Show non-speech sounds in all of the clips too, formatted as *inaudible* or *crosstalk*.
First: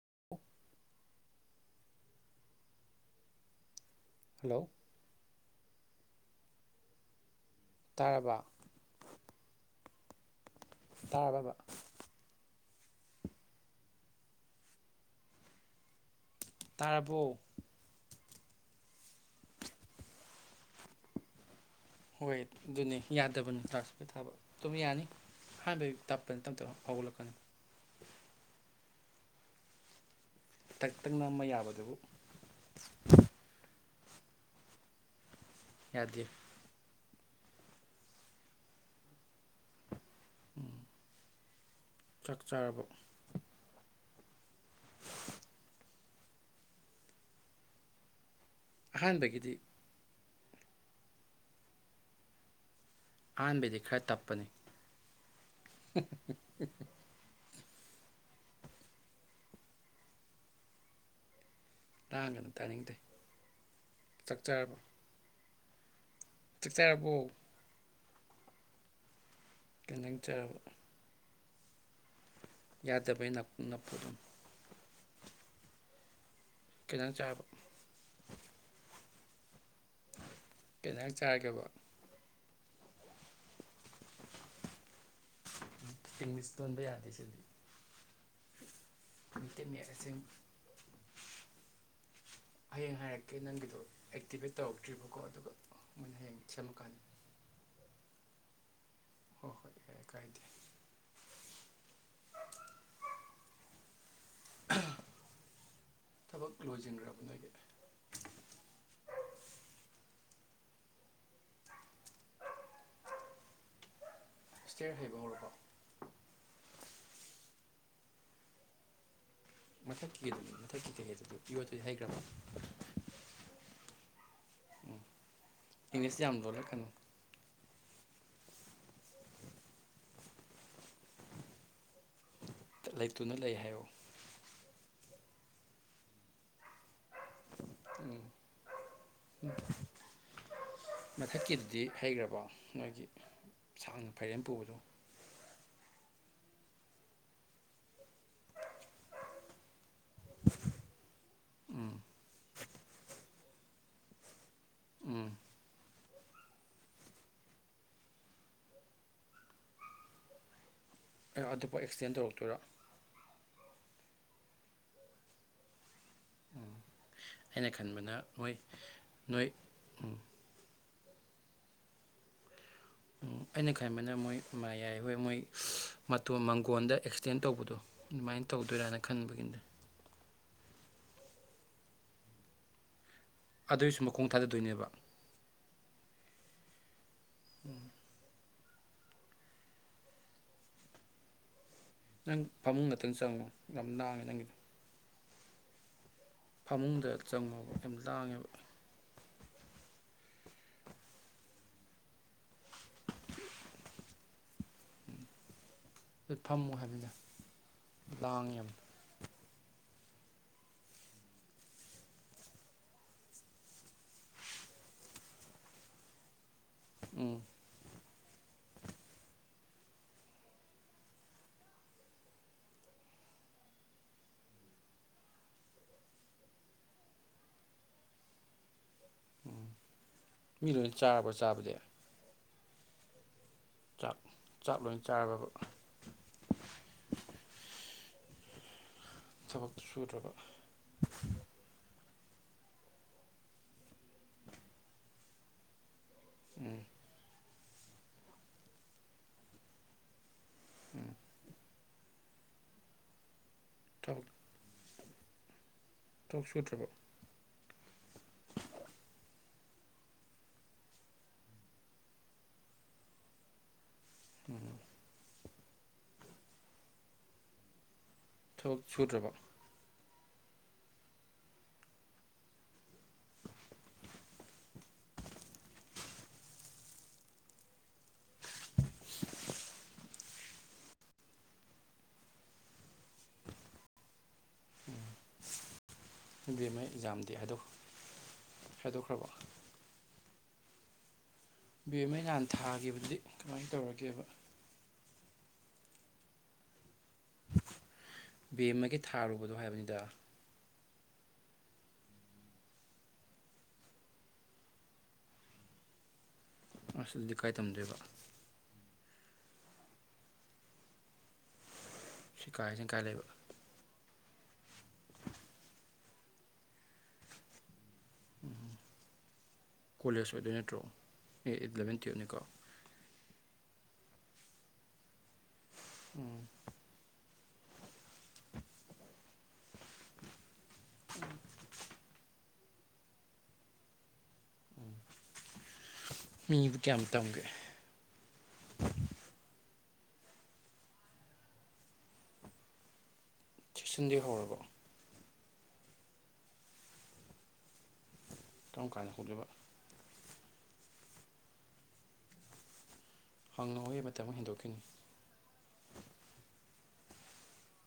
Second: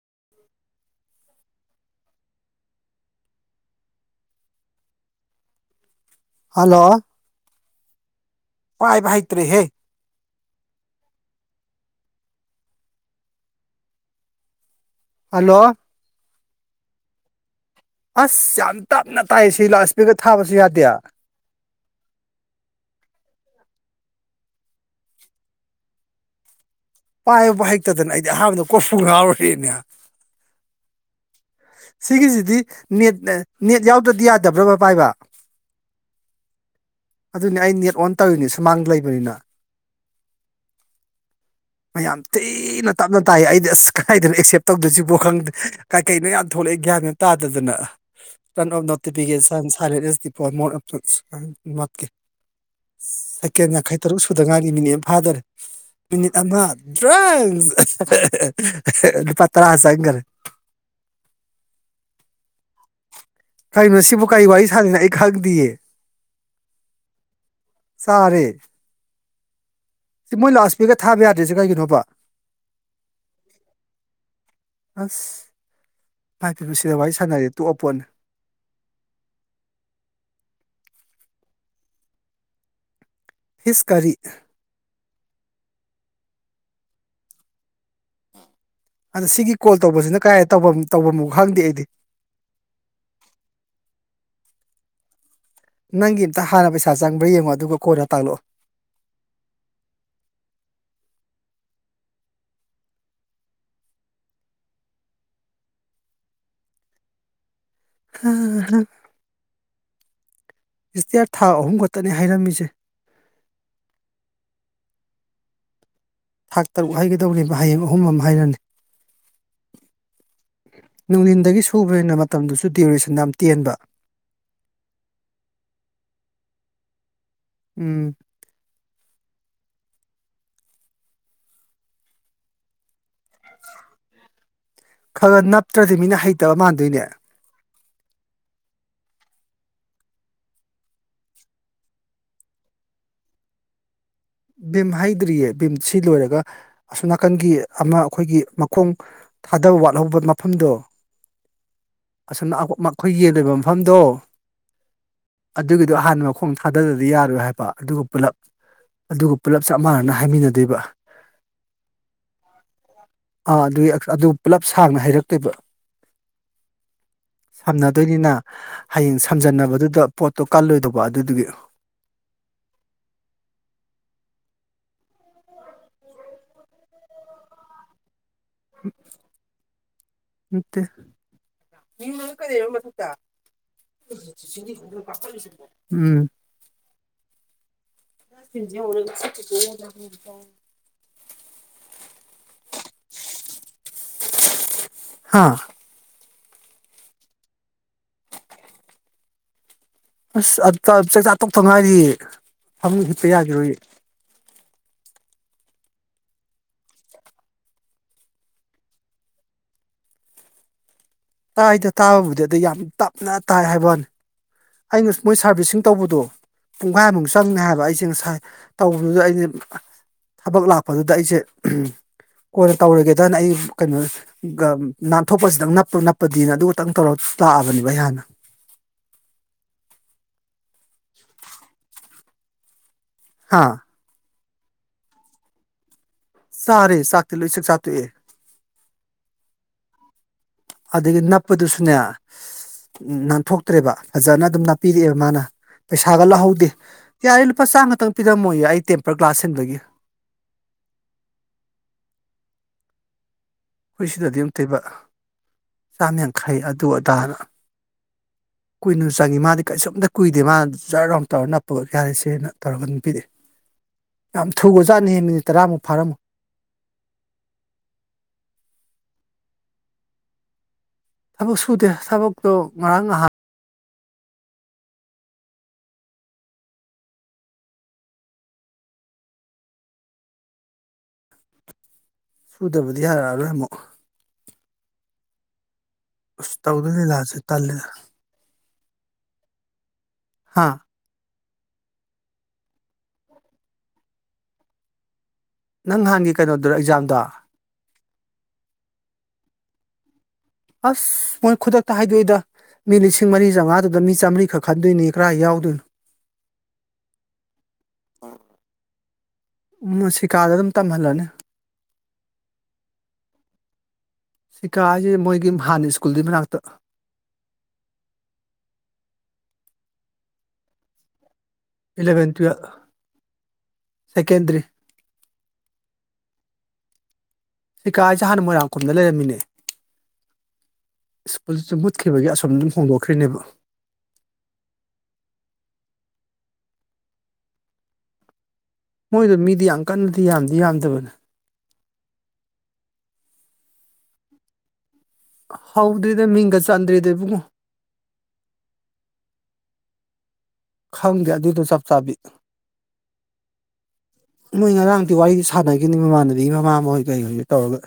*unintelligible* Hello hello ꯇꯥꯔꯕ ꯄꯥꯏꯕ ꯍꯩꯇ꯭ꯔꯦ ꯍꯦ ꯇꯥꯔꯕꯕꯥ ꯍꯜꯂꯣ ꯇꯥꯔꯕꯣ ꯑꯁ ꯌꯥꯝ ꯇꯥꯞꯅ ꯇꯥꯏ ꯁꯤ ꯂꯥꯎꯗ ꯏꯁꯄꯤꯛꯀ꯭ꯔ ꯊꯥꯕꯁꯨ ꯌꯥꯗꯦ ꯍꯣꯏ ꯑꯗꯨꯅꯦ ꯌꯥꯗꯕꯅꯤ ꯂꯥꯎꯗ ꯏꯁꯃꯤꯛꯀ꯭ꯔ ꯊꯥꯕ ꯑꯗꯨꯝ ꯌꯥꯅꯤ ꯑꯍꯥꯟꯕꯩ ꯇꯞꯄꯅꯤ ꯇꯝ ꯇꯝꯅ ꯄꯥꯏꯕꯕꯨ ꯍꯩꯇꯗꯅ ꯑꯩꯗꯤ ꯑꯍꯥꯟꯕꯗ ꯀꫭꯀꯄꯨ ꯉꯥꯎꯔꯨꯔꯦꯅꯦ ꯇꯛ ꯇꯛ ꯅꯝꯃ ꯌꯥꯕꯗꯨꯕꯨ ꯁꯤꯒꯤꯖꯤꯗꯤ ꯅꯥꯦꯠ ꯌꯥ ꯅꯦꯠꯌꯥꯎ ꯗ꯭ꯔꯗꯤ ꯌꯥꯗꯕ꯭ꯔꯕ ꯄꯥꯏꯕ ꯌꯥꯗꯦ ꯑꯗꯨꯅꯤ ꯑꯩ ꯅꯦꯠ ꯑꯣꯟ ꯇꯧꯔꯤꯅꯦ ꯁꯨꯃꯥꯡꯗ ꯂꯩꯕꯅꯤꯅ ꯎꯝ ꯃꯥ ꯌꯥꯝ ꯊꯤꯅ ꯇꯞꯅ ꯇꯥꯏ ꯑꯩꯗꯤ ꯑꯁ ꯀꯥꯏꯗꯅꫭ ꯑꯦꯛꯁꯦꯞ ꯇꯧꯗꯣꯏꯁꯤꯕꯣ ꯈꯪꯗꯦ ꯀꯩ ꯀꯩꯅꫭ ꯌꯥꯝ ꯊꯣꯛꯂꯛꯑꯦ ꯒꯌꯥꯒ ꯇꯥꯗꯗꯅ ꯑꯣ ꯑꯍꯥꯟꯕꯒꯤꯗꯤ ꯅꯣꯇꯤꯐꯤꯀꯦꯁꯟ ꯁꯔꯦ ꯄꯣꯔꯃꯣꯠ *unintelligible* ꯁꯦꯀꯦꯠ ꯑꯍꯥꯟꯕꯩꯗꯤ ꯌꯥꯡꯈꯩ ꯈꯔ ꯇꯔꯨꯛ ꯁꯨꯗ ꯇꯞꯄꯅꯤ ꯉꯥꯏꯔꯤꯌꯦ ꯃꯤꯅꯠ ꯐꯥꯗꫭꯔꯦ ꯃꯤꯅꯤꯠ ꯑꯃ ꯗ꯭ꯔꯦꯡ *unintelligible* ꯂꯨꯄꯥ ꯇꯥꯔꯥ ꯆꯪꯒꯔꯦ ꯂꯥꯡꯒꯅꯨ ꯇꯥꯅꯤꯡꯗꯦ ꯀꯩꯅꯣ ꯁꯤꯕꯨ ꯆꯥꯛ ꯀꯥꯏ ꯋꯥꯔꯤ ꯁꯥꯗꯅ ꯑꯩ ꯈꯪ ꯗꯤꯌꯦ ꯆꯛ ꯆꯥꯔꯕꫭ ꯁꯥꯔꯦ ꯀꯩ ꯏꯟꯖꯥꯡ ꯃꯣꯏ ꯆꯥꯔꯕ ꯂꯥꯁꯄꯨꯔ ꯀꯦ ꯊꯥꯕꯦ ꯌꯥ ꯇꯦꯁꯦ ꯀꯩꯒꯤꯅꯣꯕ ꯌꯥꯗꯕꯩ ꯅꯞ ꯅꯞꯄꯗꯨꯅꯤ ꯑꯁ ꯃꯥ ꯀ ꯀꯩ ꯁꯤꯗ ꯋꯥꯔꯤ ꯏꯟꯖꯥꯡ ꯆꯥꯔꯕ ꯁꯥꯟꯅꯔꯦ ꯇꯣꯛꯑꯄꯣꯠꯅꯤ ꯀꯅꯥꯛ ꯆꯔꯒꯦꯕ ꯍꯤꯁꯀꯔꯤ ꯏꯪꯂꯤꯁ ꯇꯣꯟꯕ ꯌꯥꯗꯦ ꯁꯤꯗꯤ ꯑꯗ ꯁꯤꯒꯤ ꯃꯩꯇꯩ ꯀꯣꯜ ꯃꯌꯦꯛ ꯇꯧꯕꯁꯤꯅ ꯑꯁꯦꯡꯕ ꯀꯥꯏꯐꯝ ꯇꯧꯐꯝꯃ ꯈꯪꯗꯦ ꯑꯩꯗꯤ ꯇꯧꯛꯇ꯭ꯔꯤꯕꯀꯣ ꯑꯗꯨꯒ ꯃꯣꯏꯅ ꯅꯪꯒꯤ ꯍꯌꯦꯡ ꯑꯝꯇ ꯍꯥꯟꯅ ꯁꯦꯝꯃꯀꯥꯟꯗ ꯄꯩꯁꯥ ꯆꯪꯕ꯭ꯔꯥ ꯌꯦꯡꯉꯣ ꯑꯗꯨꯒ ꯀꯣ ꯇꯥꯡꯉꯣꯛꯑꯣ ꯍꯣꯏ ꯍꯣꯏ ꯌꯥꯏ ꯀꯥꯏꯗꯦ ꯊꯕꯛ ꯂꯣꯏꯁꯤꯟꯈ꯭ꯔꯕ ꯅꯣꯏꯒꯤ ꯑꯝ ꯏꯁꯁꯇꯤꯌꯥꯔ ꯊꯥ ꯑꯍꯨꯝ ꯈꯛꯇꯅꯦ ꯍꯥꯏꯔꯝꯃꯤꯁꯦ ꯁꯤꯌꯔ ꯍꯩꯕ ꯍꯧꯔ꯭ꯔꯣ ꯊꯥꯛ ꯇꯔꯨꯛ ꯍꯥꯏꯒꯗꯧꯔꯤꯕ ꯍꯌꯦꯡ ꯑꯍꯨꯝ ꯑꯃ ꯍꯥꯏꯔꯅꯤ ꯃꯊꯛꯊꯈ꯭ꯔ ꯁꯨꯕꯅꯤꯅ ꯃꯇꯝꯗꯨꯁꯨ ꯗ꯭ꯌꯨꯔꯦꯁꯟ ꯌꯥꯝ ꯇꯦꯟꯕ ꯎꯝ ꯏꯪꯂꯤꯁ ꯌꯥꯝ ꯂꯣꯜꯂꯦ ꯀꯩꯅꯣ ꯎꯝ ꯂꯩꯇꯨꯅ ꯂꯩ ꯍꯥꯏꯌꯨ ꯈ ꯈ ꯅꯞꯇ꯭ꯔꯗꯤ ꯃꯤꯅ ꯍꯩꯇꯕ ꯃꯥꯟꯗꯣꯏꯅꯦ ꯎꯝ ꯎꯝ ꯃꯊꯛꯀꯤꯗꯨꯗꯤ ꯍꯩꯈ꯭ꯔꯕꯣ ꯅꯣꯏꯒꯤ ꯁꯥꯡꯅ ꯐꯩꯔꯦꯝ ꯄꯨꯕꯗꯣ ꯕꯤꯝꯍꯍꯤꯗꯔꯤꯠ ꯝ ꯁꯤ ꯂꯣꯏꯔꯒ ꯑꯁꯣꯝ ꯅꯥꯀꯟꯒꯤ ꯑꯃ ꯑꯩꯈꯣꯏꯒꯤ ꯃꯈꯣꯡ ꯊꯥꯗꯕ ꯋꯥꯠꯍꯧꯕ ꯃꯐꯝꯗꯣ ꯎꯝ ꯑꯁ ꯑꯩꯈꯣꯏ ꯌꯦꯟꯜꯂꯤꯕ ꯃꯐꯝꯗꯣ ꯎꯝ ꯑꯗꯨꯒꯤ ꯑꯗꯨ ꯑꯍꯥꯟꯕ ꯃꯈꯣꯡ ꯊꯥꯗꯗꯗꯤ ꯌꯥꯔꯣꯏ ꯍꯥꯏꯕ ꯑꯗꯨꯒ ꯄꯨꯂꯞ ꯑꯗꯨꯒ ꯄꯨꯂꯞ ꯆꯞ ꯃꯥꯟꯅꯅ ꯍꯥꯏꯃꯤꯟꯅꯗꯣꯏꯕ ꯑꯦ ꯑꯗꯨꯕꯨ ꯑꯦꯛꯁꯇꯦꯟ ꯇꯧꯔꯛꯇꯣꯏꯔꯥ ꯑꯥ ꯑꯗꯨꯒꯤ ꯑꯗꯨ ꯄꯨꯂꯞ ꯁꯥꯡꯅ ꯍꯩꯔꯛꯇꯣꯏꯕ ꯑꯩꯅ ꯈꯟꯕꯅ ꯁꯝꯅꯗꯣꯏꯅꯤꯅ ꯃꯣꯏ ꯍꯌꯦꯡ ꯅꯣꯏ ꯁꯝꯖꯟꯅꯕꯗꯨꯗ ꯎꯝ ꯄꯣꯠꯇꯣ ꯀꯜꯂꯣꯏꯗꯧꯕ ꯋꯥꯗꯨꯗꯨꯒ ꯎꯝ ꯑꯩꯅ ꯈꯟꯕꯅ ꯃꯣꯏ ꯃꯥ ꯌꯥꯏ ꯍꯣꯏ ꯃꯣꯏ ꯃꯇꯣꯟ ꯃꯪꯒꯣꯟꯗ ꯑꯦꯛꯁꯇꯦꯟ ꯇꯧꯕꯗꯣ ꯑꯗꯨꯃꯥꯏꯅ ꯇꯧꯗꯣꯏꯔꯥꯅ ꯈꯟꯕꯒꯤꯅꯦ ꯃꯤ ꯀꯔꯤꯕ ꯃꯊꯛꯇ ꯑꯗꯨꯏꯁꯨ ꯃꯈꯣꯡ ꯊꯥꯗꯗꯣꯏꯅꯦꯕ ꯥꯛ ꯎꯝ ꯎꯝ ꯅ ꯅꯪ ꯐꯃꯨꯡ ꯉꯥꯛꯛꯇꯪ ꯆꯪꯉꯣ ꯌꯥꯝ ꯥꯡꯉꯦ ꯅꯪꯒꯤꯗꯣ ꯍꯥꯥ ꯐꯃꯨꯡꯗ ꯆꯪꯉꯨꯕ ꯌꯥꯝ ꯂꯥꯡꯉꯦꯕ ꯑꯁ ꯑ ꯆꯥꯛꯆꯥ ꯇꯣꯛꯇ ꯉꯥꯏꯔꯤ ꯐꯃꯨꯡ ꯍꯤꯞꯄ ꯌꯥꯒꯤꯔꯣꯏꯌꯦ ꯐꯝꯃꯨ ꯍꯥꯏꯕꯗ ꯂꯥꯡꯉꯤ ꯌꯥꯝ ꯇꯥꯏꯗ ꯇꯥꯕꯕꯨꯗꯤ ꯑꯗ ꯌꯥꯝ ꯇꯞꯅ ꯇꯥꯏ ꯍꯥꯏꯕꯨꯋꯥꯅꯤ ꯑꯩꯅ ꯃꯣꯏ ꯁꯥꯔꯚꯤꯁꯁꯤꯡ ꯇꯧꯕꯗꯣ ꯄꯨꯡꯈꯥꯏꯃꯨꯛ ꯎꯝ ꯆꯪꯅꯤ ꯍꯥꯏꯕ ꯑꯩꯁꯦ ꯉꯁꯥꯏ ꯇꯧꯕꯗꯨꯗ ꯑꯩꯗꯤ ꯊꯕꯛ ꯂꯥꯛꯄꯗꯨꯗ ꯑꯩꯁꯦ ꯀꯣꯟꯅ ꯇꯧꯔꯒꯦꯗꯅ ꯑꯩ ꯀꯩꯅꯣ ꯅꯥꯟꯊꯣꯛꯄꯁꯤꯗꯪ ꯅꯞꯄ -ꯅꯞꯄꯗꯤꯅ ꯑꯗꯨ ꯈꯛꯇꯪ ꯇꯧꯔ ꯂꯥꯛꯑꯕꯅꯦꯕ ꯑꯩ ꯍꯥꯟꯅ ꯑꯗꯨꯅ ꯆꯥꯔꯕ ꯆꯥꯕꯗꯤ ꯍꯥꯥ ꯆꯥꯛ ꯆꯥꯛ ꯂꯣꯏ ꯆꯥꯔꯕꯕ ꯆꯥꯔꯦ ꯆꯥꯛꯇꯤ ꯂꯣꯏ ꯆꯥꯛ ꯆꯥꯇꯣꯛꯑꯦ ꯊꯕꯛ ꯁꯨꯗ꯭ꯔꯕ ꯑꯗꯒꯤ ꯅꯞꯄꯗꯨꯁꯨꯅꯦ ꯅꯥꯟꯊꯣꯛꯇ꯭ꯔꯦꯕ ꯐꯖꯅ ꯑꯗꯨꯝ ꯅꯞꯄꯤꯔꯛꯑꯦꯕ ꯃꯥꯅ ꯄꯩꯁꯥꯒꯂꯧꯍꯧꯗꯦ ꯎꯝ ꯌꯥꯔꯦ ꯂꯨꯞꯄꯥ ꯆꯥꯝꯃ ꯈꯛꯇꯪ ꯄꯤꯔꯝꯃꯣꯌꯦ ꯑꯩ ꯇꯦꯝꯄ꯭ꯔ ꯒ꯭ꯂꯥꯁ ꯁꯤꯟꯕꯒꯤ ꯎꯝ ꯍꯈꯣꯏ ꯊꯕꯛ ꯁꯤꯗꯗꯤ ꯑꯃꯨꯛꯇꯣꯏꯕ ꯆꯥꯝ ꯊꯕꯛ ꯌꯥꯡꯈꯩ ꯑꯗꯨ ꯁꯨꯗ꯭ꯔꯕ ꯑꯗꯥꯅ ꯀꯨꯏꯅ ꯆꯪꯏ ꯃꯥꯗꯤ ꯀꯩꯁꯨ ꯀꯨꯏꯗꯦ ꯃꯥꯗꯤ ꯖꯔ ꯂꯥꯎꯅ ꯇꯧꯔꯒ ꯅꯞꯄ ꯌꯥꯔꯦꯁꯦꯅ ꯇꯧꯔꯒ ꯄꯤꯔꯛꯑꯦ ꯌꯥꯝ ꯎꯝ ꯊꯨꯒ꯭ꯔꯖꯥꯠ ꯅꯤꯍꯦ ꯃꯤꯅꯤꯠ ꯇꯔꯥꯃꯨꯛ ꯐꯥꯔꯝꯃꯨ ꯊꯕꯛ ꯁꯨꯗ꯭ꯔꯕꯣ ꯊꯕꯛ ꯁꯨꯗꯦ ꯊꯕꯛꯇꯣ ꯉꯔꯥꯡ ꯅꯍꯥꯟ ꯁꯨꯗꯕꯗꯤ ꯌꯥꯔꯛꯑꯔꯣꯏ ꯑꯃꯨꯛ ꯎꯝ *unintelligible* ꯑꯁ ꯇꯧꯗꯣꯏ ꯂꯤꯂꯥꯁꯦ ꯇꯜꯂꯦꯗ ꯈꯥꯏꯗꯣꯛꯈ꯭ꯔꯕ ꯍꯥꯥ ꯕꯃꯩ ꯅꯍꯥꯟ ꯊꯥꯈꯤꯕꯗꯤ ꯀꯃꯥꯏꯅ ꯇꯧꯔꯒꯦꯕ ꯅꯪ ꯅꯍꯥꯟꯒꯤ ꯀꯩꯅꯣꯗꯨꯔ ꯑꯦꯛꯖꯥꯝꯗꯣ ꯕꯦꯝꯃꯒꯤ ꯊꯥꯔꯨꯕꯗꯣ ꯍꯥꯏꯕꯅꯤꯗ ꯑꯁ ꯃꯣꯏ ꯈꯨꯗꯛꯇ ꯍꯥꯏꯗꯣꯛꯏꯗ ꯃꯤ ꯂꯤꯁꯤꯡ ꯃꯔꯤ ꯆꯥꯝꯃꯉꯥꯗꯨꯗ ꯃꯤ ꯆꯥꯝꯃꯔꯤ ꯈꯛ ꯈꯟꯗꯣꯏꯅꯤ ꯀꯔꯥꯏ ꯌꯥꯎꯗꯣꯏꯅꯣ ꯑꯁ ꯑꯗꯨꯗꯤ ꯀꯥꯏ ꯇꯝꯗꯣꯏꯕ ꯃꯨꯁꯤꯀꯥꯗ ꯑꯗꯨꯝ ꯇꯝꯍꯜꯂꯅꯤ ꯁꯤꯀꯥꯏꯁꯤꯅ ꯀꯥꯏ ꯂꯩꯕ ꯁꯤꯀꯥ ꯍꯥꯏꯖꯦ ꯃꯣꯏꯒꯤ ꯍꯥꯟꯅ ꯁ꯭ꯀꯨꯜꯒꯤ ꯗꯨꯒꯤ ꯃꯅꯥꯛꯇ ꯎꯝ ꯀꯣꯂꯦꯖ ꯂꯣꯏꯗꯣꯏ ꯅꯠꯇ꯭ꯔꯣ ꯑꯦ- ꯑꯦꯂꯕꯦꯟ ꯏꯂꯚꯦꯟ ꯇꯨꯌꯦꯜꯞꯅꯤꯀꯣ ꯇꯨꯌꯦꯜꯞ ꯁꯦꯀꯦꯟꯗ꯭ꯔꯤ ꯎꯝ ꯁꯤꯀꯥ ꯍꯥꯏ ꯖꯦ ꯍꯥꯟꯅ ꯃꯣꯏꯔꯥꯡꯈꯣꯝꯗ ꯂꯩꯔꯝꯃꯤꯅꯦ ꯁꯀ꯭ꯔꯜ ꯈꯤꯕꯒ ꯑꯁꫭꯝ꯫ ꯍꯣꯡꯗꯣꯛꯈ꯭ꯔꯤꯅꯦꯕ꯫ ꯎꯝ ꯃꯤꯕꯨ ꯀꯌꯥꯝ ꯇꯝꯒꯦ꯫ ꯃꯣꯏꯗꯣ ꯃꯤꯗꯤ ꯌꯥꯝ ꯀꯟꯅꯗꯤ ꯌꯥꯝꯗꯤ ꯌꯥꯝꯗꯕꯅꯦ꯫ ꯁ‌ꯦꯛꯁꯟꯗꯤ ꯍꯧꯔꯕꯣ꯫ ꯍꯥꯎꯗ꯭ꯔꯤꯗ ꯃꯤꯒ ꯆꯟꯗ꯭ꯔꯤꯗ ꯏꯕꯨꯡꯉꫭ꯫ ꯪꯀꯝ ꯀꯥꯟ ꯍꯧꯗꫭꯏꯕ꯫ ꯈꯪꯗ‌ꯦ ꯑꯗꯨꯗꯣ ꯆꯞ ꯆꯥꯕꯤ꯫ ꯍꯪꯉꯑꯣꯒꯤ ꯃꯇꯝ ꯑꯃ ꯅꯣꯏ ꯍꯦꯟꯗꯣꯛꯈꯤꯅꯤ ꯉꯔꯥꯡꯗꯤ ꯋꯥꯔꯤꯗꯤ ꯁꯥꯟꯅꯈꯤꯅꯤ ꯃꯃꯥꯅꯗꯤ ꯃꯃꯥ꯫ ꯃꯣꯏ ꯗꯩ ꯍꯧꯖꯤꯛ ꯇꯧꯔꯒ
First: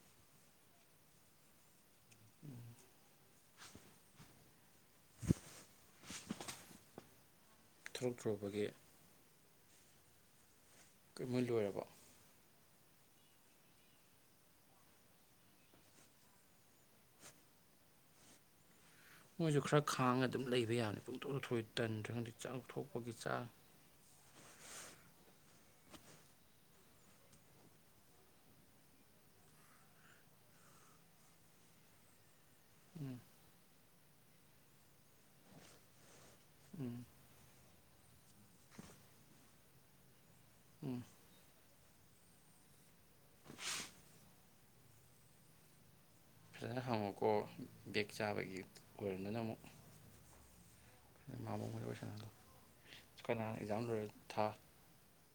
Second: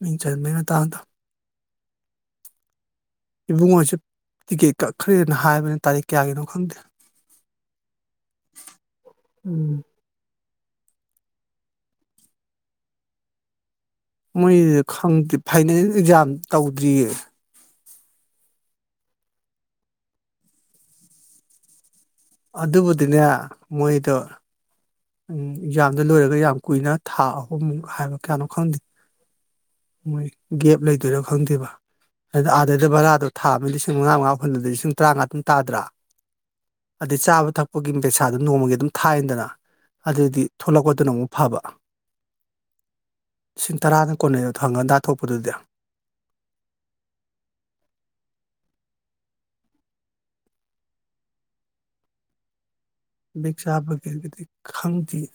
ꯃꯤꯡ ꯆꯟꯕꯒꯤ ꯃꯇꯥꯡꯗ꯫ ꯏꯕꯨꯡꯉꫭ ꯁꯨ ꯇꯤꯀꯦꯠ꯫ ꯈꯔꯦꯅ ꯍꯥꯏꯕꯅꯦ ꯇꯥꯔꯤꯛ ꯀꯌꯥꯒꯤꯅꯣ ꯈꯪꯗꯦ꯫ ꯊꯣꯛꯂꯛꯇ꯭ꯔꯨꯕꯒꯤ ꯎꯝ꯫ ꯀ ꯃꯣꯏ ꯂꯣꯏꯔꯕ꯫ ꯃꯣꯏ ꯈꯪꯗ‌ꯦ ꯐꯥꯏꯅꯦꯜ ꯑꯦꯛꯖꯥꯝ ꯇꯧꯗ꯭ꯔꯤꯌꯦ꯫ ꯃꯣꯏꯁꯨ ꯈꯔ ꯈꯥꯡꯉ ꯑꯗꯨꯝ ꯂꯩꯕ ꯌꯥꯅꯤ ꯄꯨꯡꯇꯣꯛꯇꯊꯣꯛꯏ ꯇꯟꯗ꯭ꯔꯥ꯫ ꯑꯗꯨꯕꯨꯗꯤꯅꯦ ꯃꯣꯏꯗꯣ꯫ ꯎꯝ ꯑꯦꯛꯖꯥꯝꯗ ꯂꯣꯏꯔꯒ ꯌꯥꯝ ꯀꯨꯏꯅ ꯊꯥ ꯑꯍꯨꯝꯃꯨꯛ ꯍꯥꯏꯕ ꯀꯌꯥꯅꯣ ꯈꯪꯗꯦ ꯃꯣꯏ ꯒꯦꯞ ꯂꯩꯗꯣꯏꯔ ꯈꯪꯗꯦꯕ꯫ ꯑꯥꯗꯩꯗ ꯎꯝ ꯚꯔꯥꯗꯣ ꯊꯥꯕ꯫ ꯃꯉꯥ ꯃꯉꯥ ꯍꯨꯜꯂꯗꯤ ꯂꯤꯁꯤꯡ ꯇꯔꯥꯉꯥꯗꯨꯝ ꯇꯥꯗ꯭ꯔꯥ꯫ ꯎꯝ ꯑꯗꯩ ꯆꯥꯕ ꯊꯛꯄ꯫ ꯑꯈꯣꯏꯒꯤ ꯄꯩꯁꯥꯗꫭ ꯅꯣꯡꯃꯒꯤ ꯑꯗꯨꯝ ꯊꯥꯏꯟꯗꯅ꯫ ꯑꯗꯗꯤ꯫ ꯎꯝ ꯊꯣꯛꯂꯛꯄꯗꯨꯅ ꯑꯃꯨꯛ ꯐꯕ꯫ ꯂꯤꯁꯤꯡ ꯇꯔꯥꯗ ꯀꯣꯟꯅꯩ ꯑꯦ꯫ ꯍꯪꯒꯟꯗ ꯊꯣꯛꯄꯗꯨꯗꯤ꯫ ꯐꯖꯅ ꯍꯪꯉꯣꯀꯣ ꯕꯦꯛ ꯆꯥꯕꯒꯤ ꯑꯣꯏꯔꯝꯗꯅ ꯑꯃꫭꯛ ꯅꫭꯏꯃꯍꫭꯏ ꯐꯖꯟ ꯋꯥꯔꯤꯁꯥꯅꯍꯜꯂꯨ꯫ ꯕꯤꯛ ꯆꯥꯕ ꯒꯤꯔꯗꯤ ꯈꯪꯗ‌ꯦ꯫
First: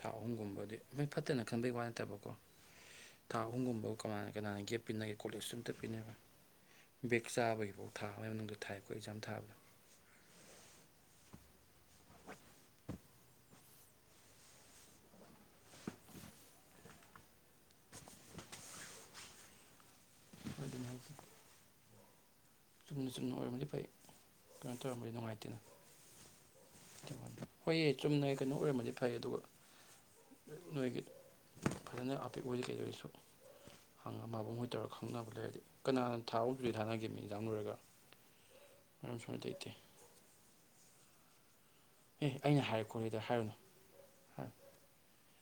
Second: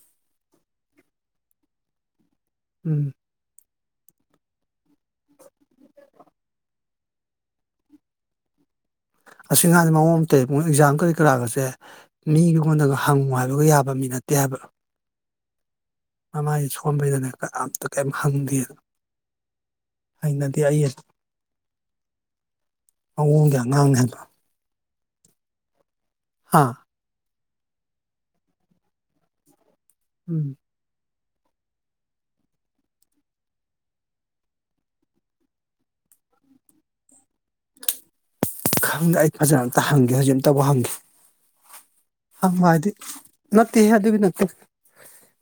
ꯊꯥ ꯑꯍꯨꯝꯒꯨꯝꯕꯗꯤ ꯃꯣꯏ ꯐꯠꯇꯅ ꯈꯪꯕꯩ ꯋꯥ ꯅꯠꯇꯕꯀꯣ꯫ ꯎꯝ ꯊꯥ ꯍꯣꯡꯒꯨꯝꯕ꯫ ꯀꯅꯥꯅ ꯀꯅꯥꯅ ꯒꯦꯞ ꯄꯤꯟꯅꯒꯦ ꯀꯣꯂꯦꯖꯁꯨ ꯑꯝꯇ ꯄꯤꯟꯅꯕ ꯕꯦꯛ ꯆꯥꯕꯒꯤꯐꯥꯎ ꯊꯥꯕꯒꯤ ꯃꯅꯨꯡꯗ ꯊꯥꯏꯕ꯫ ꯑꯁꯤ ꯉꯥꯡꯁ‌ꯦ ꯃꯑꯣꯡ ꯑꯝꯇꯧ ꯃꯥꯏ ꯑꯦꯛꯖꯥꯝ ꯀꯔꯤ ꯀꯔꯥꯒꯁꯦ ꯃꯤꯒꯤꯉꯣꯟꯗꯒ꯫ ꯍꯪꯉꯨ ꯍꯥꯏꯕꯒ ꯌꯥꯕ ꯃꯤ ꯅꯠꯇꯦ ꯍꯥꯏꯕ ꯃꯃꯥꯏꯁ ꯁꯣꯟꯕꯩꯗꯅꯦ ꯀꯅꯥꯝꯇ ꯀ‌ꯦꯝ ꯍꯪꯗꯦꯕ꯫ ꯍꯩꯅꯗ‌ꯦ ꯑꯗꯨꯝ ꯑꯩ ꯁ꯫ ꯍꯥꯏꯗꯤ ꯃ‌ꯑꯣꯡꯒꯤ ꯑꯉꯥꯡꯅ‌ꯦ ꯍꯥꯏꯕ꯫ ꯇꯨꯔꯝꯕꯩꯗꯤ ꯅꯨꯡꯉꯥꯏꯇꯦꯅ꯫ ꯍꯥꯥ꯫ ꯍꯣꯏꯌꯦ ꯆꯨꯝꯅ ꯀꯩꯅꯣ ꯑꯣꯏꯔꯝꯃꯗꯤ ꯐꯩ ꯑꯗꯨꯒ ꯎꯝ ꯅꯣꯏꯒꯤ ꯐꯖꯅ ꯑꯄꯤꯛ ꯑꯣꯏꯗꯤ ꯀꯩꯗ ꯑꯣꯏꯔꯁꯨ ꯍꯪꯉ ꯃꯥꯕꯈꯣꯏ ꯇꯧꯔꯒ ꯈꯪꯅꯕ ꯂꯩꯔꯗꯤ ꯀꯅꯥꯅ ꯊꯥꯕ ꯑꯁꯨꯨ ꯊꯥꯅꯈꯤꯕ ꯃꯤꯅꯤ ꯃꯔꯦꯒ ꯈꯪꯗꯦ ꯑꯩ ꯐꯖꯅ ꯑꯝꯇ ꯍꯪꯒꯦ ꯍꯧꯖꯤꯛ ꯑꯃꯝ ꯇꯧꯕ ꯍꯪꯒꯦ ꯑꯦ ꯑꯩꯅ ꯍꯥꯏꯔꯦ ꯑꯗꯤ ꯈꯣꯠꯂꯦꯗ ꯍꯥꯏꯔꯨꯅꯨ ꯅꯠꯇꯦ ꯑꯗꯨꯒꯤ ꯅꯠꯇꯦ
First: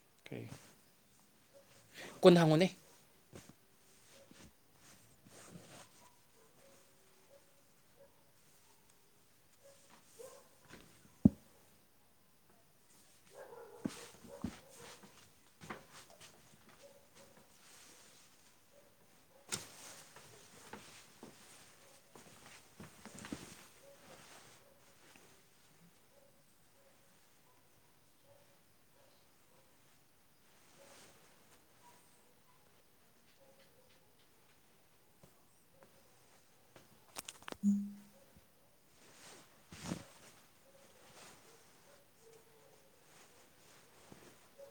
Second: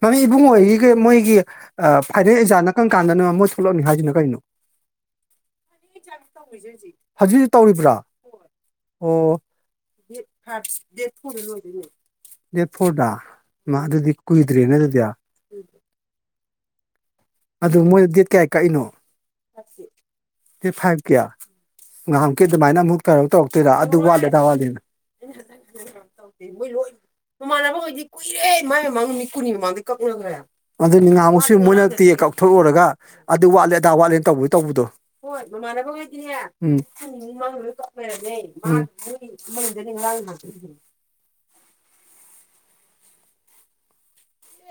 ꯃꯃꯤ ꯀꯩ ꯏꯕꯨꯡ ꯑꯣꯏꯔꯤꯒ ꯃꯣꯏꯒꯤ ꯑ ꯀꯣꯟꯅ ꯐꯔꯦꯩ ꯖꯥꯠ ꯍꯪꯉꯣꯅꯦ ꯅꯥꯀꯔ ꯀꯥꯟꯗꯅ ꯃꯣꯏ ꯊꯣꯛꯂꯛꯅꯤ ꯍꯥꯏꯁꯤꯅ ꯀꯩꯅꯣ ꯍꯧꯖꯤꯛ ꯍꯧꯖꯤꯛ ꯇꯧꯔꯤꯕ꯭ꯔꯥ ꯑꯣ ꯗꯦꯠ ꯐꯣꯔꯗꯥ ꯃꯥ ꯑꯗꯨꯗꯤ ꯀꯨꯏꯗ꯭ꯔꯦꯅ ꯑꯗꯨꯗꯤ ꯎꯝ ꯑꯗꯨ ꯃꯣꯏꯗ ꯗꯦꯠ ꯀꯌꯥ ꯀꯛꯏꯅꯣ ꯗꯦꯠ ꯐꯥꯏꯚ ꯀꯌꯥ ꯉꯥꯏꯍꯃꯨꯛꯀꯤ ꯑꯗꯨꯃꯥꯏꯅ ꯑꯃꯨꯛ ꯇꯧꯔ ꯇꯧꯔꯛꯇꯣꯏꯔ ꯑꯗꯨꯠꯂꯦꯗꯥꯂꯤꯅ ꯉꯥꯏꯍꯨꯛꯁꯨ ꯃꯣꯏꯅ ꯀꯛꯊꯣꯛꯎꯨꯔꯒ ꯑꯗꯨ ꯋꯥꯠꯂꯦ ꯑꯗꯥ ꯋꯥꯠꯂꯦꯅ ꯇꯧꯕ ꯇꯧꯕꯗꯣꯝ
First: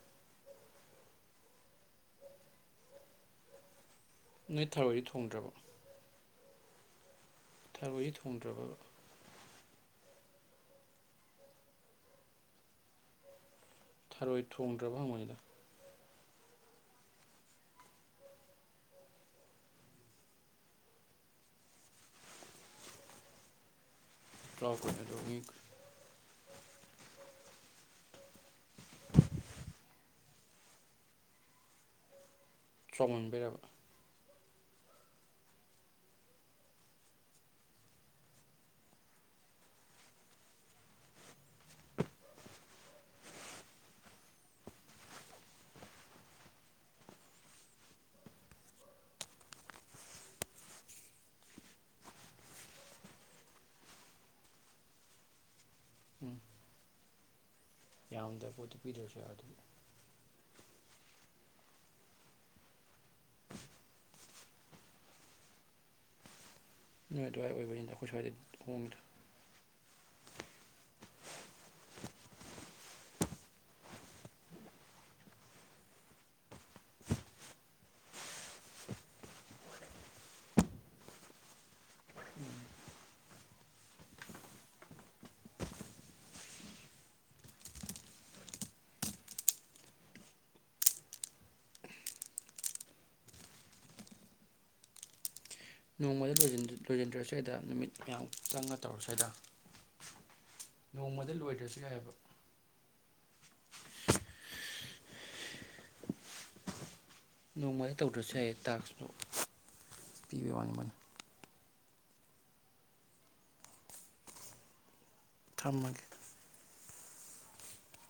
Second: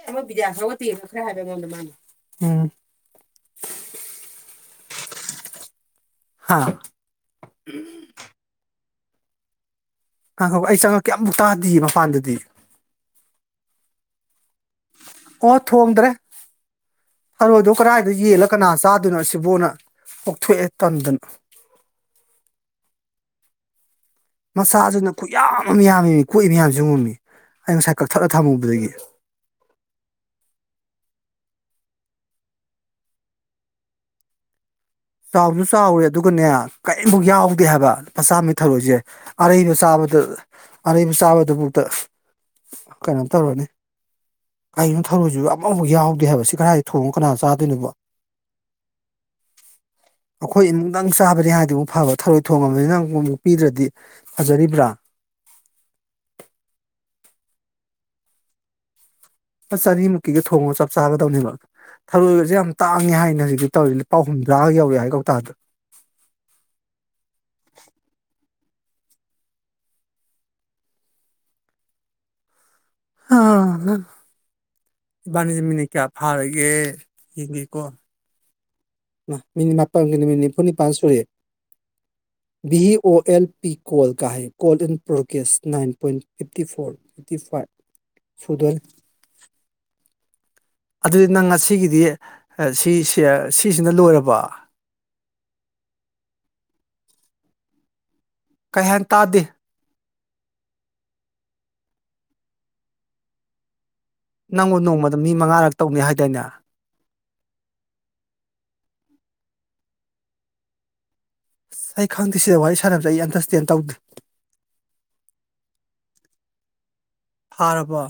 ꯑꯦ ꯑꯃꯣꯏ ꯕꯤꯗꯌꯥ ꯐꯥꯎꯒ ꯇꯦꯡꯕ ꯈꯔ ꯍꯥꯏꯕ ꯑꯩꯉꯣꯟꯗ ꯃꯥꯅꯦ ꯅꯣꯏ ꯊꯥꯔꯣꯏꯗꯤ ꯊꯣꯡꯗ꯭ꯔꯕ ꯍ ꯊꯔꯣꯏꯁ ꯊꯣꯡꯗ꯭ꯔꯕ ꯑ ꯑꯩ ꯆꯪꯉꯛꯀꯦꯃꯨꯛ ꯇꯥꯗꯤ ꯃꯄꯥꯟꯗꯗꯤ ꯊꯥꯔꯣꯏꯠ ꯊꯣꯡꯗ꯭ꯔꯕ ꯍꯪꯉꯣꯏꯗ ꯐꯔꯣꯏꯗꯣ ꯀꯗꯥꯏꯗ ꯌꯦꯜꯂ ꯀꯅꯥ ꯆꯥꯗꯣꯏꯅꯣ ꯁꯤꯕꯣꯅ ꯀꯣꯛꯊꯣꯛꯑꯦ ꯇꯝꯗꯅꯣ ꯆꯥꯎꯈ꯭ꯔꯦ ꯃꯆꯥꯥꯁꯤꯅ ꯑꯗꯣ ꯀ ꯃꯤ ꯌꯥꯝ ꯑꯃ ꯃ ꯌꯥꯝꯃꯤꯃꯤ ꯀꯣꯏꯏꯕ ꯃꯌꯥꯝꯁꯨ ꯎꯝꯃꯤ ꯑꯩ ꯉꯁꯥꯏ ꯀꯛꯊꯠꯂ ꯊꯝꯃꯨꯕꯗꯒꯤ ꯆꯥꯎꯣꯡꯃꯟꯕꯤꯔꯕ ꯆꯥꯎꯕꯁꯨ ꯆꯥꯎꯔꯦ ꯑꯗꯨꯒꯅꯦ ꯀꯔꯤꯝꯐꯥꯎ ꯌꯥꯎꯗꯦ ꯍꯥꯏꯕ ꯃꯆꯥꯝꯃ ꯊꯧꯔꯣꯏꯁꯦ ꯑꯔꯩꯕ ꯆꯥꯕꯗ ꯑꯔꯩꯕ ꯆꯥꯕꯗꯨꯐꯥꯎꯗ ꯀꯩꯅꯣꯝ ꯇꯧꯔꯅꯤ ꯀꯔꯤꯕ ꯊꯧꯔꯣꯏꯁꯤ ꯑꯃꯐꯥꯎ ꯌꯥꯎꯗꯦ ꯍꯥꯏꯕ ꯁꯤ ꯀꯗꯥꯏꯗ ꯊꯣꯡꯉ ꯀꯅꯥ ꯆꯥꯗꯣꯏꯅꯣꯕ ꯑꯩꯈꯣꯏ ꯏꯃꯅꯨꯡꯗꯪ ꯆꯥꯕꯅꯤ ꯍꯥꯏꯗꯤ ꯑꯃꯨꯛ ꯐꯕ ꯊꯔꯣꯏ ꯊꯣꯡꯉꯕꯅꯤꯅ ꯑꯃꯛ ꯑꯃꯨꯛ ꯄꯤꯗ꯭ꯔꯗꯤ ꯐꯖꯔꯤꯕ꯭ꯔꯥ ꯌꯥꯝꯎꯗ ꯄꯣꯠꯇ ꯄꯤꯔꯁꯗꯤ ꯆꯅꯤꯃꯨꯛꯀꯤꯒ ꯊꯣꯡꯉꯣ ꯆꯞ ꯆꯥꯒꯗꯧꯅꯦꯕ ꯊꯔꯣꯏꯕꯁꯦ ꯌꯥꯝ ꯇꯥꯡꯉꯦ ꯍꯥꯏꯅ ꯍꯧꯖꯤꯛꯇꯤ ꯇꯧꯔꯤ ꯂꯨꯄꯥ ꯍꯨꯝꯗ꯭ꯔꯥꯒ ꯌꯧꯋꯦ ꯍꯥꯏ ꯀꯧꯇꯥꯗ ꯅ ꯑꯗꯨꯋꯥꯥꯏ ꯑꯣꯏꯕꯅꯤꯗ ꯑꯩꯈꯣꯏ ꯁ꯭ꯋꯥꯏꯗ ꯍꯣꯗ ꯑ ꯏꯕꯥꯅꯤꯁꯤ ꯃꯤꯅ ꯀꯌꯥ ꯐꯥꯔꯒꯦ ꯌꯦꯡꯒꯀꯣ ꯃꯤꯅꯤꯠ ꯃꯥꯄꯜꯒꯤ ꯅꯨꯃꯤꯠ ꯅꯤꯐꯨ ꯅꯤꯄꯥꯜ ꯁꯨꯔꯦ V O L P call ꯀꯥ ꯍꯥꯏꯦ call in process nine point fifty four fifty five ꯁꯨꯗꯅꯤ ꯑꯗꯨꯗꯤ ꯅꯪ ꯉꯁꯤꯒꯤꯗꯤ ꯁꯤꯁ ꯁꯤꯁꯤꯅ ꯂꯣꯏꯔꯕ ꯅꯣꯡꯃꯗ ꯂꯣꯏꯁꯤꯟꯗ꯭ꯔꯁꯤ ꯀꯩꯗ ꯅꯨꯃꯤꯠ ꯃꯌꯥꯝ ꯆꯪꯉ ꯀꯩ ꯇꯧꯔ ꯍꯥꯏꯅ ꯁ꯭ꯋꯥꯏꯗ ꯇꯥꯗꯦ ꯅꯣꯡꯃꯗ ꯂꯣꯏꯗ꯭ꯔꯁꯨ ꯌꯥꯏꯕ ꯅꯪꯉꯕꯨ ꯅꯣꯡꯃꯗ ꯃꯤ ꯃꯉꯥꯔꯛ ꯇꯧꯅꯤ ꯍꯥꯏꯗꯥꯅꯦ ꯅꯣꯡꯃꯗ ꯇꯧꯗ꯭ꯔꯁꯨ ꯌꯥꯏꯌꯦ ꯇꯥꯛꯁꯇꯨ ꯄꯤꯕ ꯋꯥꯅꯤ ꯃꯥꯅꯤ ꯑꯩ ꯈꯪꯗꯦ ꯁꯤꯗ ꯋꯥꯔꯤ ꯁꯥꯟꯅꯕꯁꯦ ꯑꯩ ꯑꯟꯗꯔꯁꯇꯦꯟ ꯇꯧꯗꯦ ꯊꯥꯝꯃꯒ ꯍꯔꯔꯕ